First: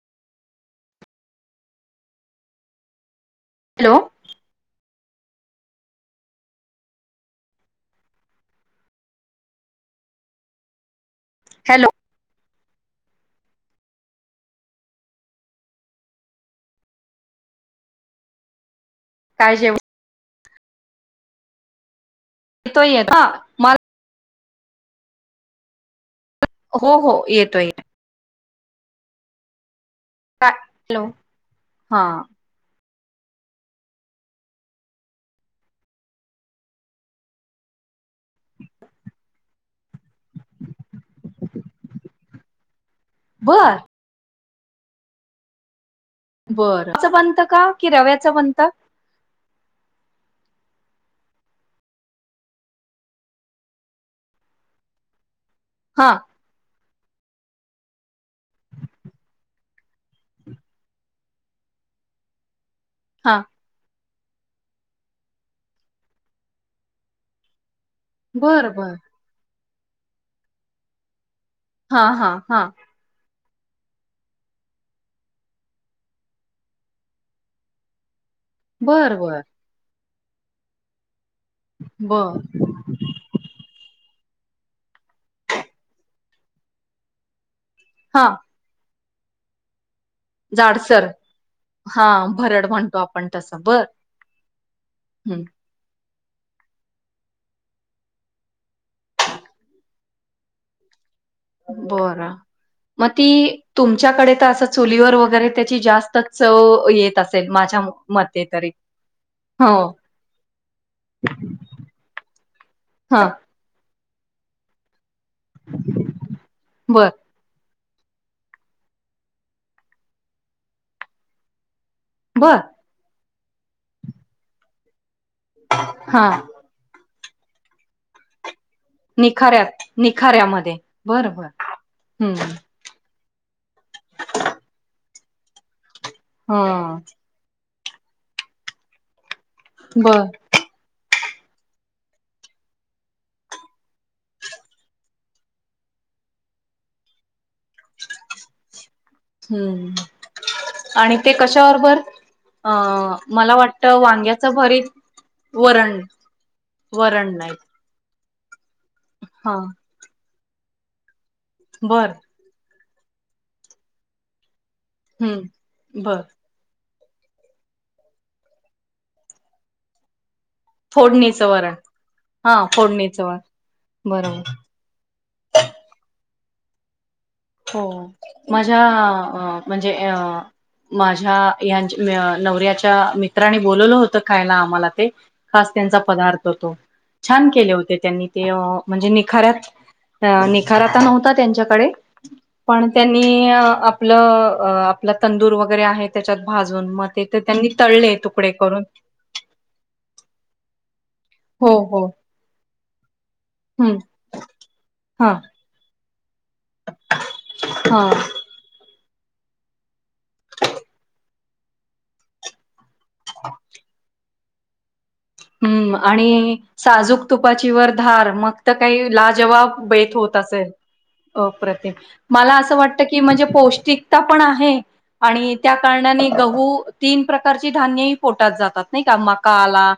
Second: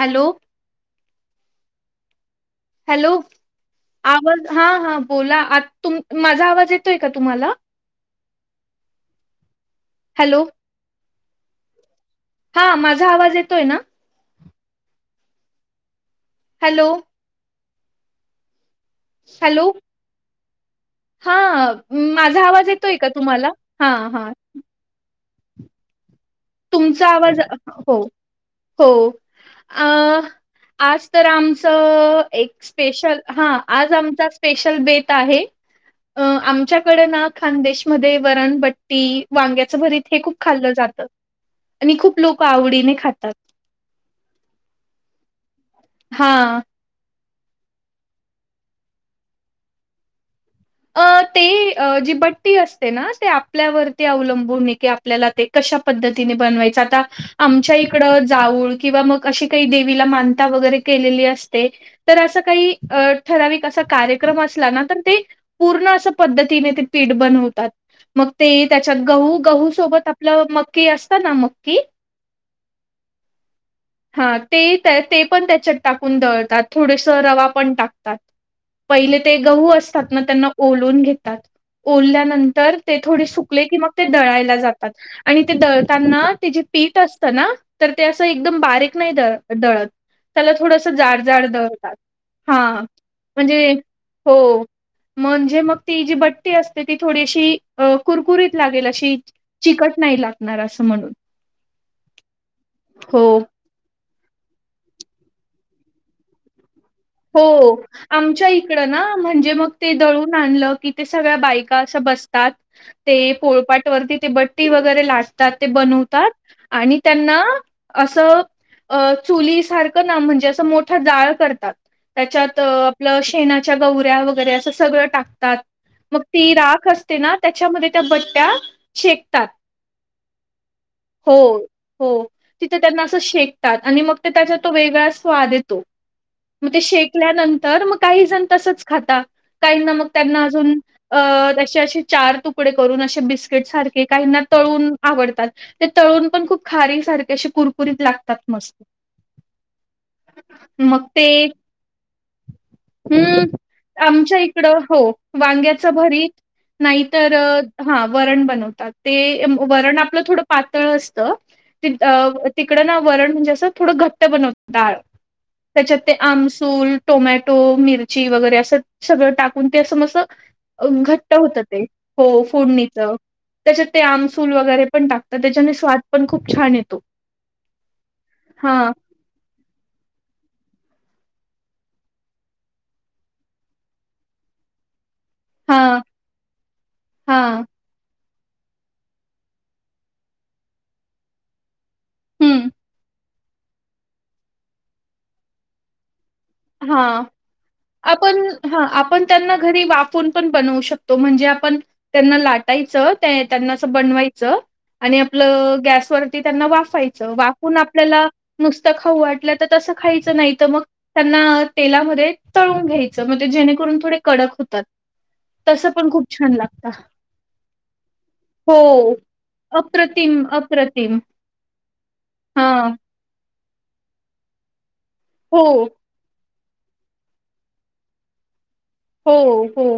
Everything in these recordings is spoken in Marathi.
हॅलो हॅलो हॅलो आवाज हा हा बोला आ तु माझा आवाज येतोय का तुम्हाला हॅलो हॅलो हा माझा आवाज येतोय ना हॅलो काय हॅलो जेव हा माझा आवाज येतोय का येत हा तुम्हाला हा मला हा हो तुमचा हो आवाज येतोय हो हो काय हॅलो आज तर हा आमचं एक स्पेशल हा आज आमचा स्पेशल बेत आहे अ आमच्याकड ना खानदेशमध्ये वरणबट्टी वांग्याचं भरीत हे खूप खाल्लं जातं आणि खूप लोक आवडीने खातात बर हा बरं त्यां बनत का की रव्याचं बनत अ ते जी बट्टी असते ना ते आपल्यावरती अवलंबून की आपल्याला ते कशा हा पद्धतीने बनवायच आता आमच्या इकड जाऊळ किंवा मग अशी काही देवीला मानता वगैरे केलेली असते तर असं काही अ हा ठराविक असा कार्यक्रम असला ना तर ते पूर्ण असं पद्धतीने ते पीठ बनवतात मग ते बर बर त्याच्यात गहू गहू सोबत आपलं मक्की असत ना मक्की हा हा हा हा ते त्या ते पण त्याच्यात टाकून दळतात थोडस रवा पण टाकतात बर पहिले ते बर गहू असतात ना त्यांना ओलून घेतात बर ओलल्यानंतर ते थोडे सुकले की मग ते दळायला जातात आणि ते दळताना ते जे पीठ असतं ना तर ते असं हा एकदम बारीक नाही द दळत त्याला थोडस जाडसर जाड जाड दळतात हा भरड हा म्हणतो आपण तसं म्हणजे बर हो हम्म म्हणजे मग ती जी बट्टी असते ती थोडीशी कुरकुरीत लागेल अशी चिकट नाही लागणार असं म्हणून बरं मग ती हो तुमच्याकडे तर असं चुलीवर वगैरे त्याची जास्त च येत असेल माझ्या हो. मते आमच्या तरी इकडं ना म्हणजे मग हो ते दळून आणलं की ते सगळ्या बायका असं बसतात ते हा पोळपाट वरती ते बट्टी वगैरे लाटतात ते बनवतात आणि बर त्यांना असं अ चुलीसारखं ना म्हणजे असं मोठं जाळ करतात. बर त्याच्यात आपलं शेणाच्या गौवऱ्या वगैरे असं सगळं टाकतात. मग हा ती राख अस ना त्याच्यामध्ये त्या बट्टया निखाऱ्यात निखाऱ्यामध्ये बरं बरं हम्म ते त्यांना अस शेकतात आणि मग ते त्याच्या तो वेगळ्या स्वाद ये मग ते हा शेकल्यानंतर मग काही जण तसच खाता काहींना मग बर त्यांना अजून अ त्याचे असे चार तुकडे करून असे बिस्किट सारखे काहीना तळून आवडतात. ते तळून पण खूप खारी सारखे असे कुरकुरीत लागतात मस्त हम्म आणि ते कशा बरोबर? हम्म आमच्या इकडं भरीत हो वांग्याच वरण भरीत नाहीतर वरण नाही अं हा वरण बनतात ते हा वरण आपलं थोड पातळ असतं बर तिकडं ना वरण म्हणजे असं थोडं घट्ट बनवता डाळ हम्म त्याच्यात ते बर आमसूल टोमॅटो मिरची वगैरे असं सगळं टाकून ते असं म असं अ घट्ट फोडणीचं होत वरण ते हो हा फोडणीच फोडणीचं वरण त्याच्यात ते बरोबर आमसूल वगैरे पण टाकतात त्याच्याने स्वाद पण खूप छान येतो हो माझ्या हां, म्हणजे अ माझ्या यां नवर्याच्या मित्रानी बोलवलं होतं खायला आम्हाला ते खास त्यांचा हां, पदार्थ तो छान हां. केले होते त्यांनी ते म्हणजे निखार्यात अ निखारा तर नव्हता त्यांच्याकडे हं. पण त्यांनी आपलं आपला तंदूर वगैरे आहे त्याच्यात भाजून मग हां. ते त्यांनी तळले तुकडे करून पण त्यांना घरी वाफून पण बनवू शकतो म्हणजे हो आपण हो त्यांना लाटायचं [unintelligible] त्यांना अस हम्म बनवायचं आणि हा आपलं गॅसवरती त्यांना वाफायचं वाफून हा आपल्याला नुसतं खाऊ वाटल्या तर तसं खायचं नाहीत मग त्यांना तेलामध्ये तळून घ्याय च म जेणेकरून ते थोडे कडक होतात. तसं हम्म पण खूप छान आणि लागतं. साजूक तुपाची वर धार मग तर काय हो. लाजवाब बेत होत अप्रतिम, अस तय अप्रतिम. अप्रतिम मला अस हां. वाटतय कि म्हणजे पौष्टिकता पण आहे आणि हो, त्या कारणाने गहू तीन प्रकारची धान्यही पोटात जातात नाही का हो, मका हो, आला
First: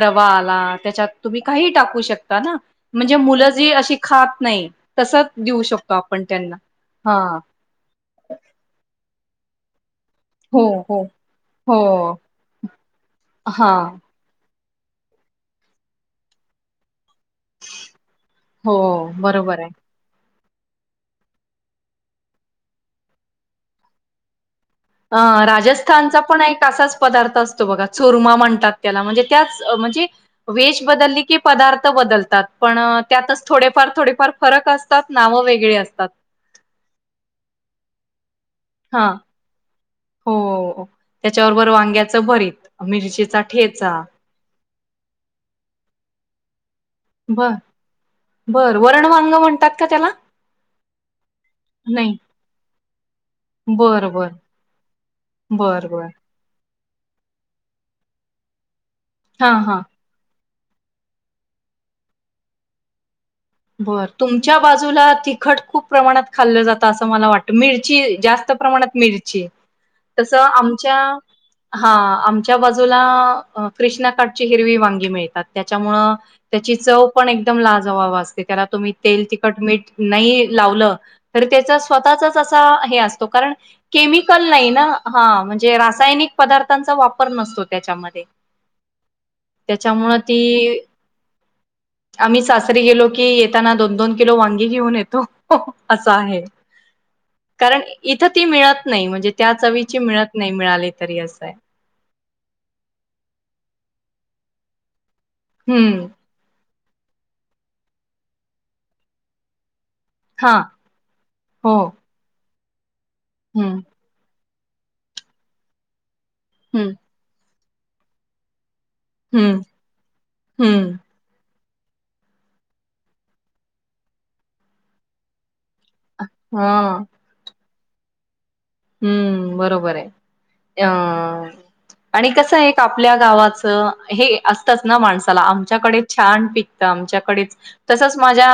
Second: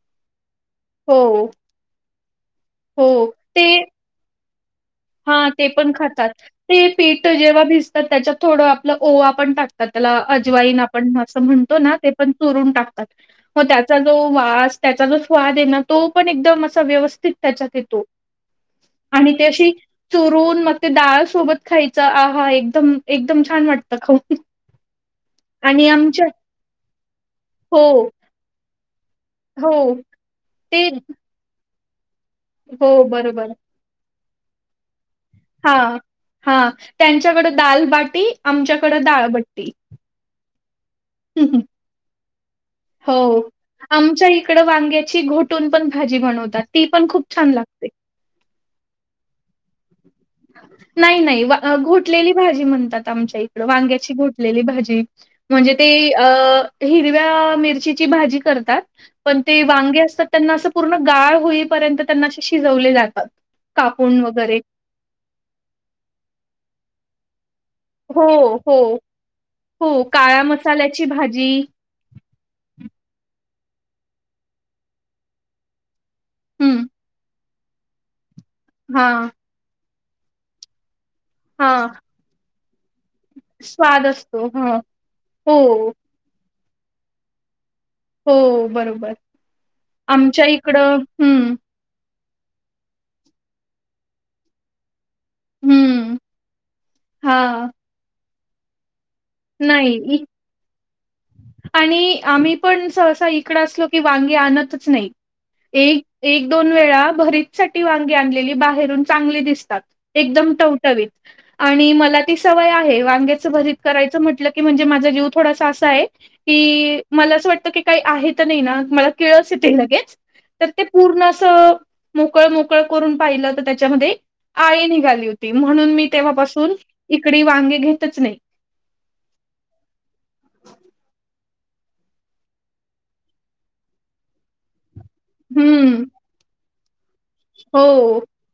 रवा आला त्याच्यात तुम्ही हो, काहीही टाकू शकता ना? हो. म्हणजे मुलं जी अशी खात नाहीत हा ते पण खातात ते हा पीठ जेव्हा भिज तात त्याच्यात थोडं आपलं ओवा पण टाकतात त्याला हो अजवाईन हो आपण असं म्हणतो हो ना ते पण चुरून टाकतात मग हा त्याचा जो वास त्याचा जो स्वादय ना तो पण एकदम असा व्यवस्थित त्याच्यात येतो हो आणि ते बरोबर आहे अशी चुरून मग ते डाळ सोबत खायचं आहा! एकदम एकदम छान वाटतं खाऊन अ आणि राजस्थानचा आमच्या पण एक असाच पदार्थ असतो हो, बघा चुरमा म्हणतात याला म्हणजे त्याच हो. म्हणजे वेश ते बदली की पदार्थ बदलतात पण हो त्यातच बरोबर. थोडे फार थोडेफार फरक असतात नाव वेग हा हा त्यांच्याकडें दालबाटी आमच्याकडें हा दाळबट्टी हो त्याच्याबरोबर वांग्याचं भरीत [inaudible] हो मिरचीचा ठेचा आमच्या इकड वांग्याची घोट टून पण भाजी बनवतात ती पण खूप छान लागते. बरं वरण वांग म्हण नाही नाही वा नाही घोटलेली भाजी म्हणतात आमच्या इ बर वांग्याची बर घोटलेली भाजी म्हणजे बर ते बर अ हिरव्या मिरचीची भाजी करतात पण हा ते हा वांगे असतात त्यांना असं पूर्ण गाळ होईपर्यंत त्यांना असे शिजवले जातात. बर कापून वगैरे. तुमच्या बाजूला तिखट खूप प्रमाणात खाल्लं जातं असं मला वाटत मिर ची हो जास्त हो प्रमाणात मिरची हो तस काळ्या आमच्या मसाल्याची भाजी हा आमच्या बाजूला कृष्णाकाठची हिरवी वांगी मिळतात त्याच्यामुळं त्याची हं. चव पण एकदम लाजवाब असते त्याला तुम्ही तेल हां तिखट मीठ नई लावलं तरी त्याचा हां. स्वतःचाच असा हे असतो कारण स्वाद असतो. केमिकल नाही हं. ना हा हो म्हणजे रासायनिक पदार्थांचा वापर नसतो त्याच्याम हो बरोबर ती आमच्या इकडं हम्म आम्ही सासरी गेलो की येताना दोन दोन किलो वांगी घेऊन येतो. असं हं. आहे हां, कारण इथं ती मिळत नाही म्हणजे त्या नाही चवीची इ मिळत नाही मिळाली तरी असंय. आणि आम्ही पण सहसा इकडं असलो की वांगी आणतच नाई एक हम्म एक दोन वेळा भरीत साठी वांगी आणलेली बाहेरून चांगली दिसतात. एकदम हा टवटवीत हो आणि मला ती सवय आहे वांग्याच भरीत हम्म करायच म्हटलं की म्हणजे माझा जीव थोडासा असा आहे हम्म की मला असं वाटतं की काही आहे तर नाही ना मला किळस हं, येते लगेच तर ते हं. पूर्ण अस मोकळ मोकळ करून पाहिलं तर त्याच्यामध्ये आळी निघाली होती म्हणून मी तेव्हापासून हां. इकडे वांगे घेतच नाही. हम्म बरोबर आहे त्या आणि कसंय एक आपल्या गावाचं हे असतच ना माणसं चला आमच्याकडे हम्म, छान पिकत आमच्याकडेच तसच हो. माझ्या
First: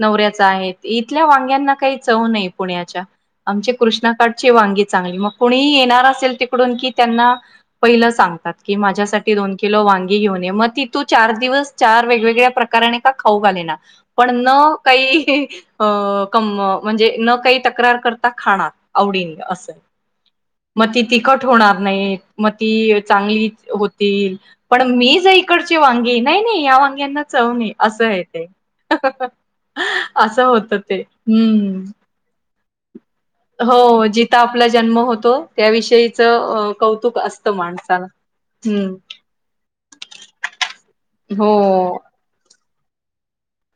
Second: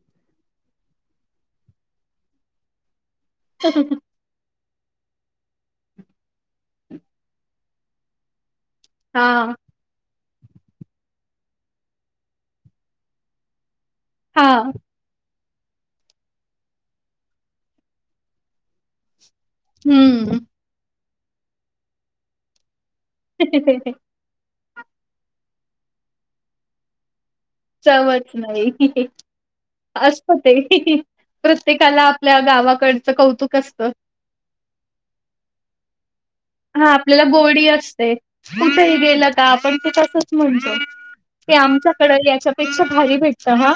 नवऱ्याचा आहे इथल्या वांग्यांना काही चव नाही पुण्याच्या आमचे कृष्णा ची वांगी चांगली मग कोणी येणार असेल तिकडून की त्यांना पहिलं सांगतात. की माझ्यासाठी दोन हां, किलो वांग गी घेऊन या म ती तू चार दिवस चार वेगवेगळ्या प्रकार का खाऊ घाले ना पण न हां. काही अ कं म्हणजे न काही तक्रार करता खाणार. आवडीनी असंय हं. म ती तिखट होणार नाही. म ती चांगली होतील. पण मी ज इकडचे वांगे नाही नाही या वांग्यांना चवं नाही. असं आहे चवच ते. नाही -असत असं ते होत हम्म. -प्रत्येकाला आपल्या गावाकडचं कौतुक असतं. हो जिथ आपला जन्म होतो त्याविषयीच हा कौतुक आपल्याला असतं गोडी माणसाला. असते कुठेही हम्म गेलं का आपण ते तसच म्हणतो. हो ते आमच्याकड याच्यापेक्षा भारी भेटत ह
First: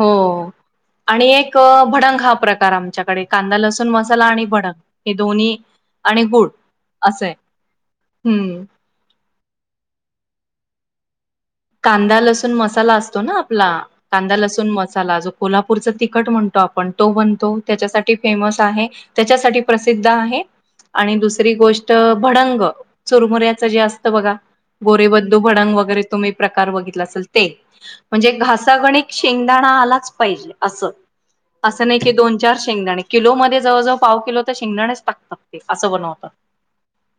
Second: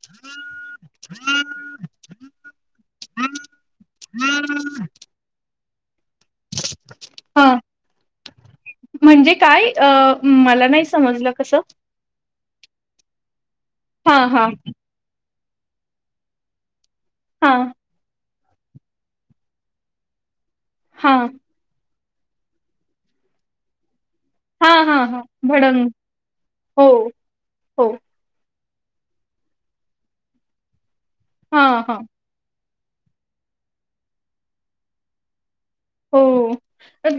हो. आणि एक भडंग हा प्रकार आमच्याकडे कांदा लसूण मसाला आणि भडंग हे दोन्ही आणि गुळ असंय हां, हम्म म्हणजे काय अ मला नाय समजलं कसं कांदा लसूण मसाला असतो ना आपला हां, कांदा हां. लसूण म साला जो कोल्हापूरचा तिखट म्हणतो आपण तो बनतो हां, त्याच्यासाठी फेमस आहे त्याच्यासाठी प्रसिद्ध आहे आणि हां. दुसरी गोष् त भडंग चुरमुऱ्याच जे असतं बघा हां, हां, हां. गोरेबंधू भडंग वगैरे तुम्ही कार हो, बघितला असेल ते हो. म्हणजे घसागणिकं शेंगदाणा आलाच पाहिजे अस हां, असं नाही हां. की दोन चार शेंगदाणे किलो मध्ये जवळजवळ पाव किलो तर शेंगदाणेच टाकतात ते असं बर हो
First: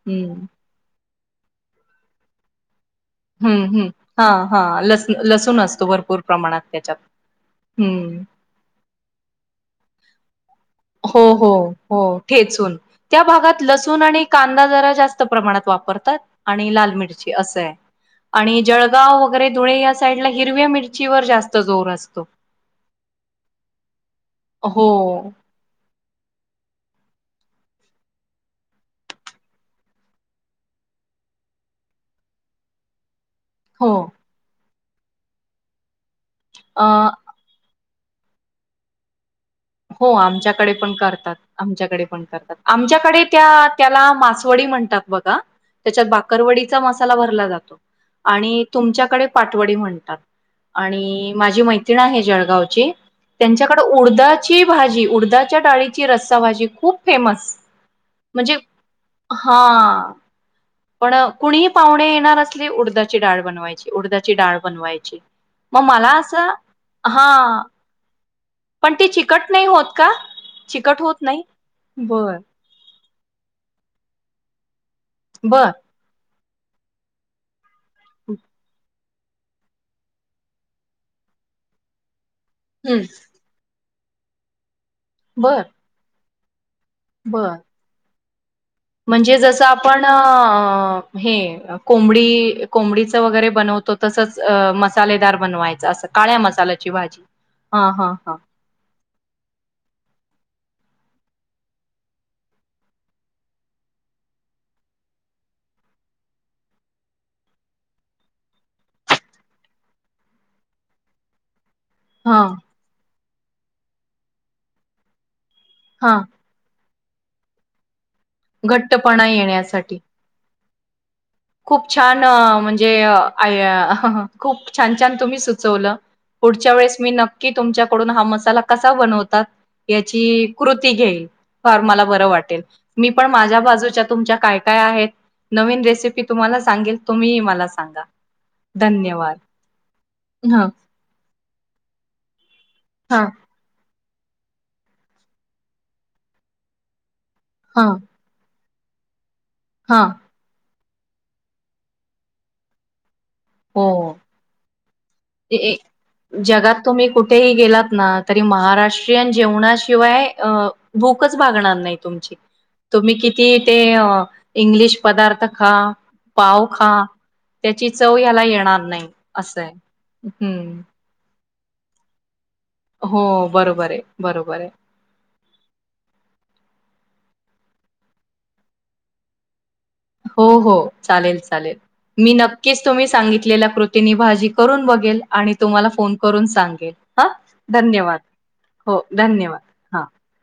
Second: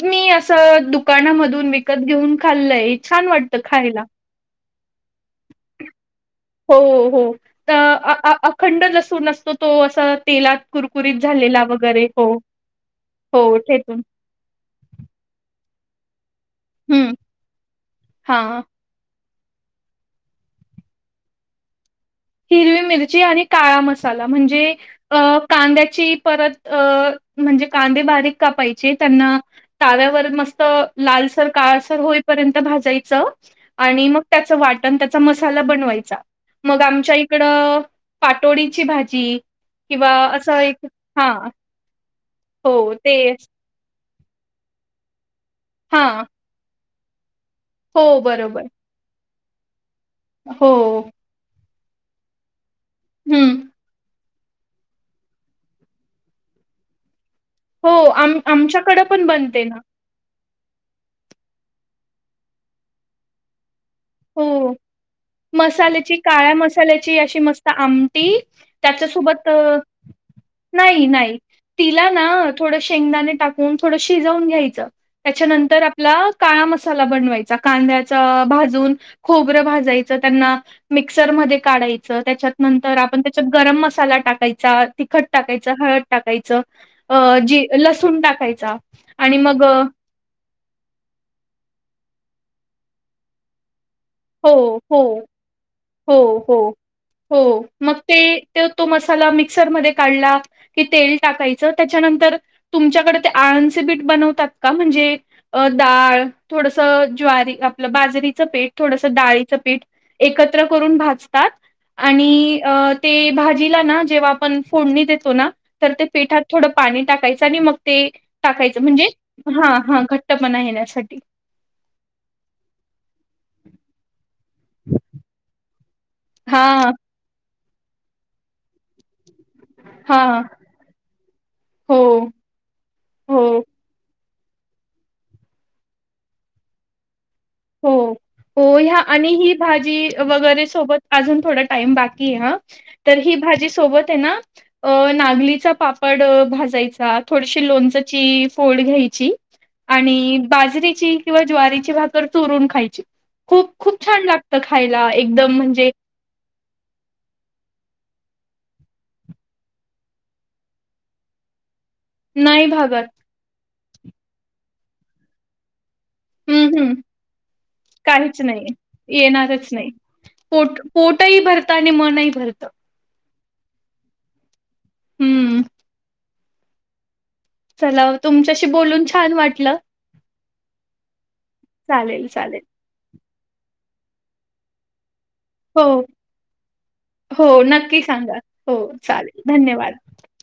मी असं दुकानामधून विकत घेऊन खाल्लंय. छान वाटतं हम्म हम्म खायला. हा हा लस लसूण असतो भरपूर प्रमाणात हो त्याच्यात हो अ अ हम्म अ अखंड लसूण असतो तो अस तेलात कुर हो हो हो ठेचून त्या हो भागात लसुण ठेचून आणि कांदा जरा जास्त प्रमाणात वापरतात आणि लाल हम्म मिरची असं हाय. हां आणि जळगाव वगैरे धुळे या साईडला हिरव्या मिरचीवर जास्त जोर असतो. हिरवी मिरची आणि काळा मसाला म्हणजे हो, अ कांद्याची परत अ म्हणजे कांदे बारीक कापायचे त्यांना ताव्यावर मस्त लालसर काळासर होईपर्यंत भाजायचं. हो. आणि मग त्याच वाटण त्याचा मसाला बनवायचा मग अ, आम तिकड पाटोडीची भाजी, किंवा हो असं आमच्याकडे एक पण करतात हां आमच्याकडे पण करतात हो ते आमच्याकडे त्यात त्याला मासवडी म्हणतात बघा त्याच्यात हां बाकरवडीचा मसाला भरला जातो. हो आणि बरोबर तुमच्याकडे पाठवडी म्हणतात हो. आणि माझी मै त्रीन आहे जळगाव ची हं. त्यांच्याकडे उडदात् ची भाजी उडदाच्या डाळीची रस्साभजी खूप फेमस. हो आम म्हणजे आमच्याकडें पण बनते ना. हा पण कुणीही पाहुणे येणार असले उडदाची डाळ बनवायची उडदाची डाळ हो. बनवायची. मग मला मसाल्याची काळ्या असं मसाल्याची हा अशी मस्त आमटी पण ती त्याच्यासोबत चिकट नाही होत का चिकट नाही होत नाही तिला बर ना, थोड शेंगदाणे टाकून थोडं शिजवून घ्यायचं बर त्याच्यानंतर आपला काळा मसाला बनवायचा चा कांद्याचा भाजून, खोबर भाजायचं त्यांना मिक्सर मध्ये काढायच त्याच्यात नंतर हम्म आपन् तेच्यात गरम मसाला टाकायचा तिखट बर टाकायच हळद टाकायचं अ बर जी लसूण टाकायचा. आणि म्हणजे मग जसं अ, आपण, अ हे कोंबडी कोंबडीच वगैरे बनवत तसच हो, हो. मसालेदार बनवायचं असं हो, काळ्या हो, मसाल्याची भाजी हा हां हां. तेव तो मसाला मिक्सरमध्ये काढला कि तेल टाकायचं त्याच्यानंतर तुमच्याकडे ते आळणचे बीठ बनवतात का म्हणजे? अ डाळ थोडस ज्वारी आपलं बाजरीचं पिठ, थोडसं डाळीचं पीठ एकत्र करून भाजतात हा आणि अ ते भाजीला ना जेव्हा आपण फोडणी देतो ना तर ते हा पिठात थोडं पाणी टाकायचं आणि मग ते टाकायचं म्हणजे घट्टपणा हा येण्यासाठी. हा घट्टपणा येण्यासाठी. खूप छान म्हणजे आया खूप छान छान तुम्ही सुचवलं. पुढच्या हां, वेळेस मी नक्की तुमच्याकडून हा मसाला कसा बनवतात याची हां. कृती घेईल फार हो, मला बरं वाटेल. मी पण हो. माझ्या बाजूच्या तुमच्या काय काय आहेत नवीन रेसिपी तुम्हाला सांगेल तुम्ही ही मला हो सांगा हो ह्या आणि धन्यवाद. ही भाजी वगैरे हां, सोबत अजून थोडा टाईम बाकी आहे ह तर हां, ही भाजी सोबत त्यांना नागलीचा पापड भाजायचा थोडीशी हां, लोणचाची फोड घ्यायची हां. आणि बाजरीची किंवा ज्वारीची भाकर चुरून खायची. खूप खूप हो. छान लागतं खायला एकदम ए ए म्हणजे जगात तुम्ही कुठेही गेलात ना तरी महाराष्ट्रीयन जेवणाशिवाय अ भूकच भागणार नाही तुमची, नाही भागत. तुम्ही किती ते इंग्लिश पदार्थ खा पाव हं खा हं त्याची चव याला येणार नाही येणारच असंय. नाही. पोट पोटही भरतं आणि मनही भरतं. हो बरोबर आहे बरोबर आहे. हम्म. चला तुमच्याशी बोलून छान वाटलं. हो हो चालेल चालेल मी नक्कीच तुम्ही सांगितलेल्या कृतीनी भाजी करून बघेल, आणि तुम्हाला हो. फोन करून सांगेल हा हो, नक्की धन्यवाद सांगा. हो चालेल. धन्यवाद. हां, हां.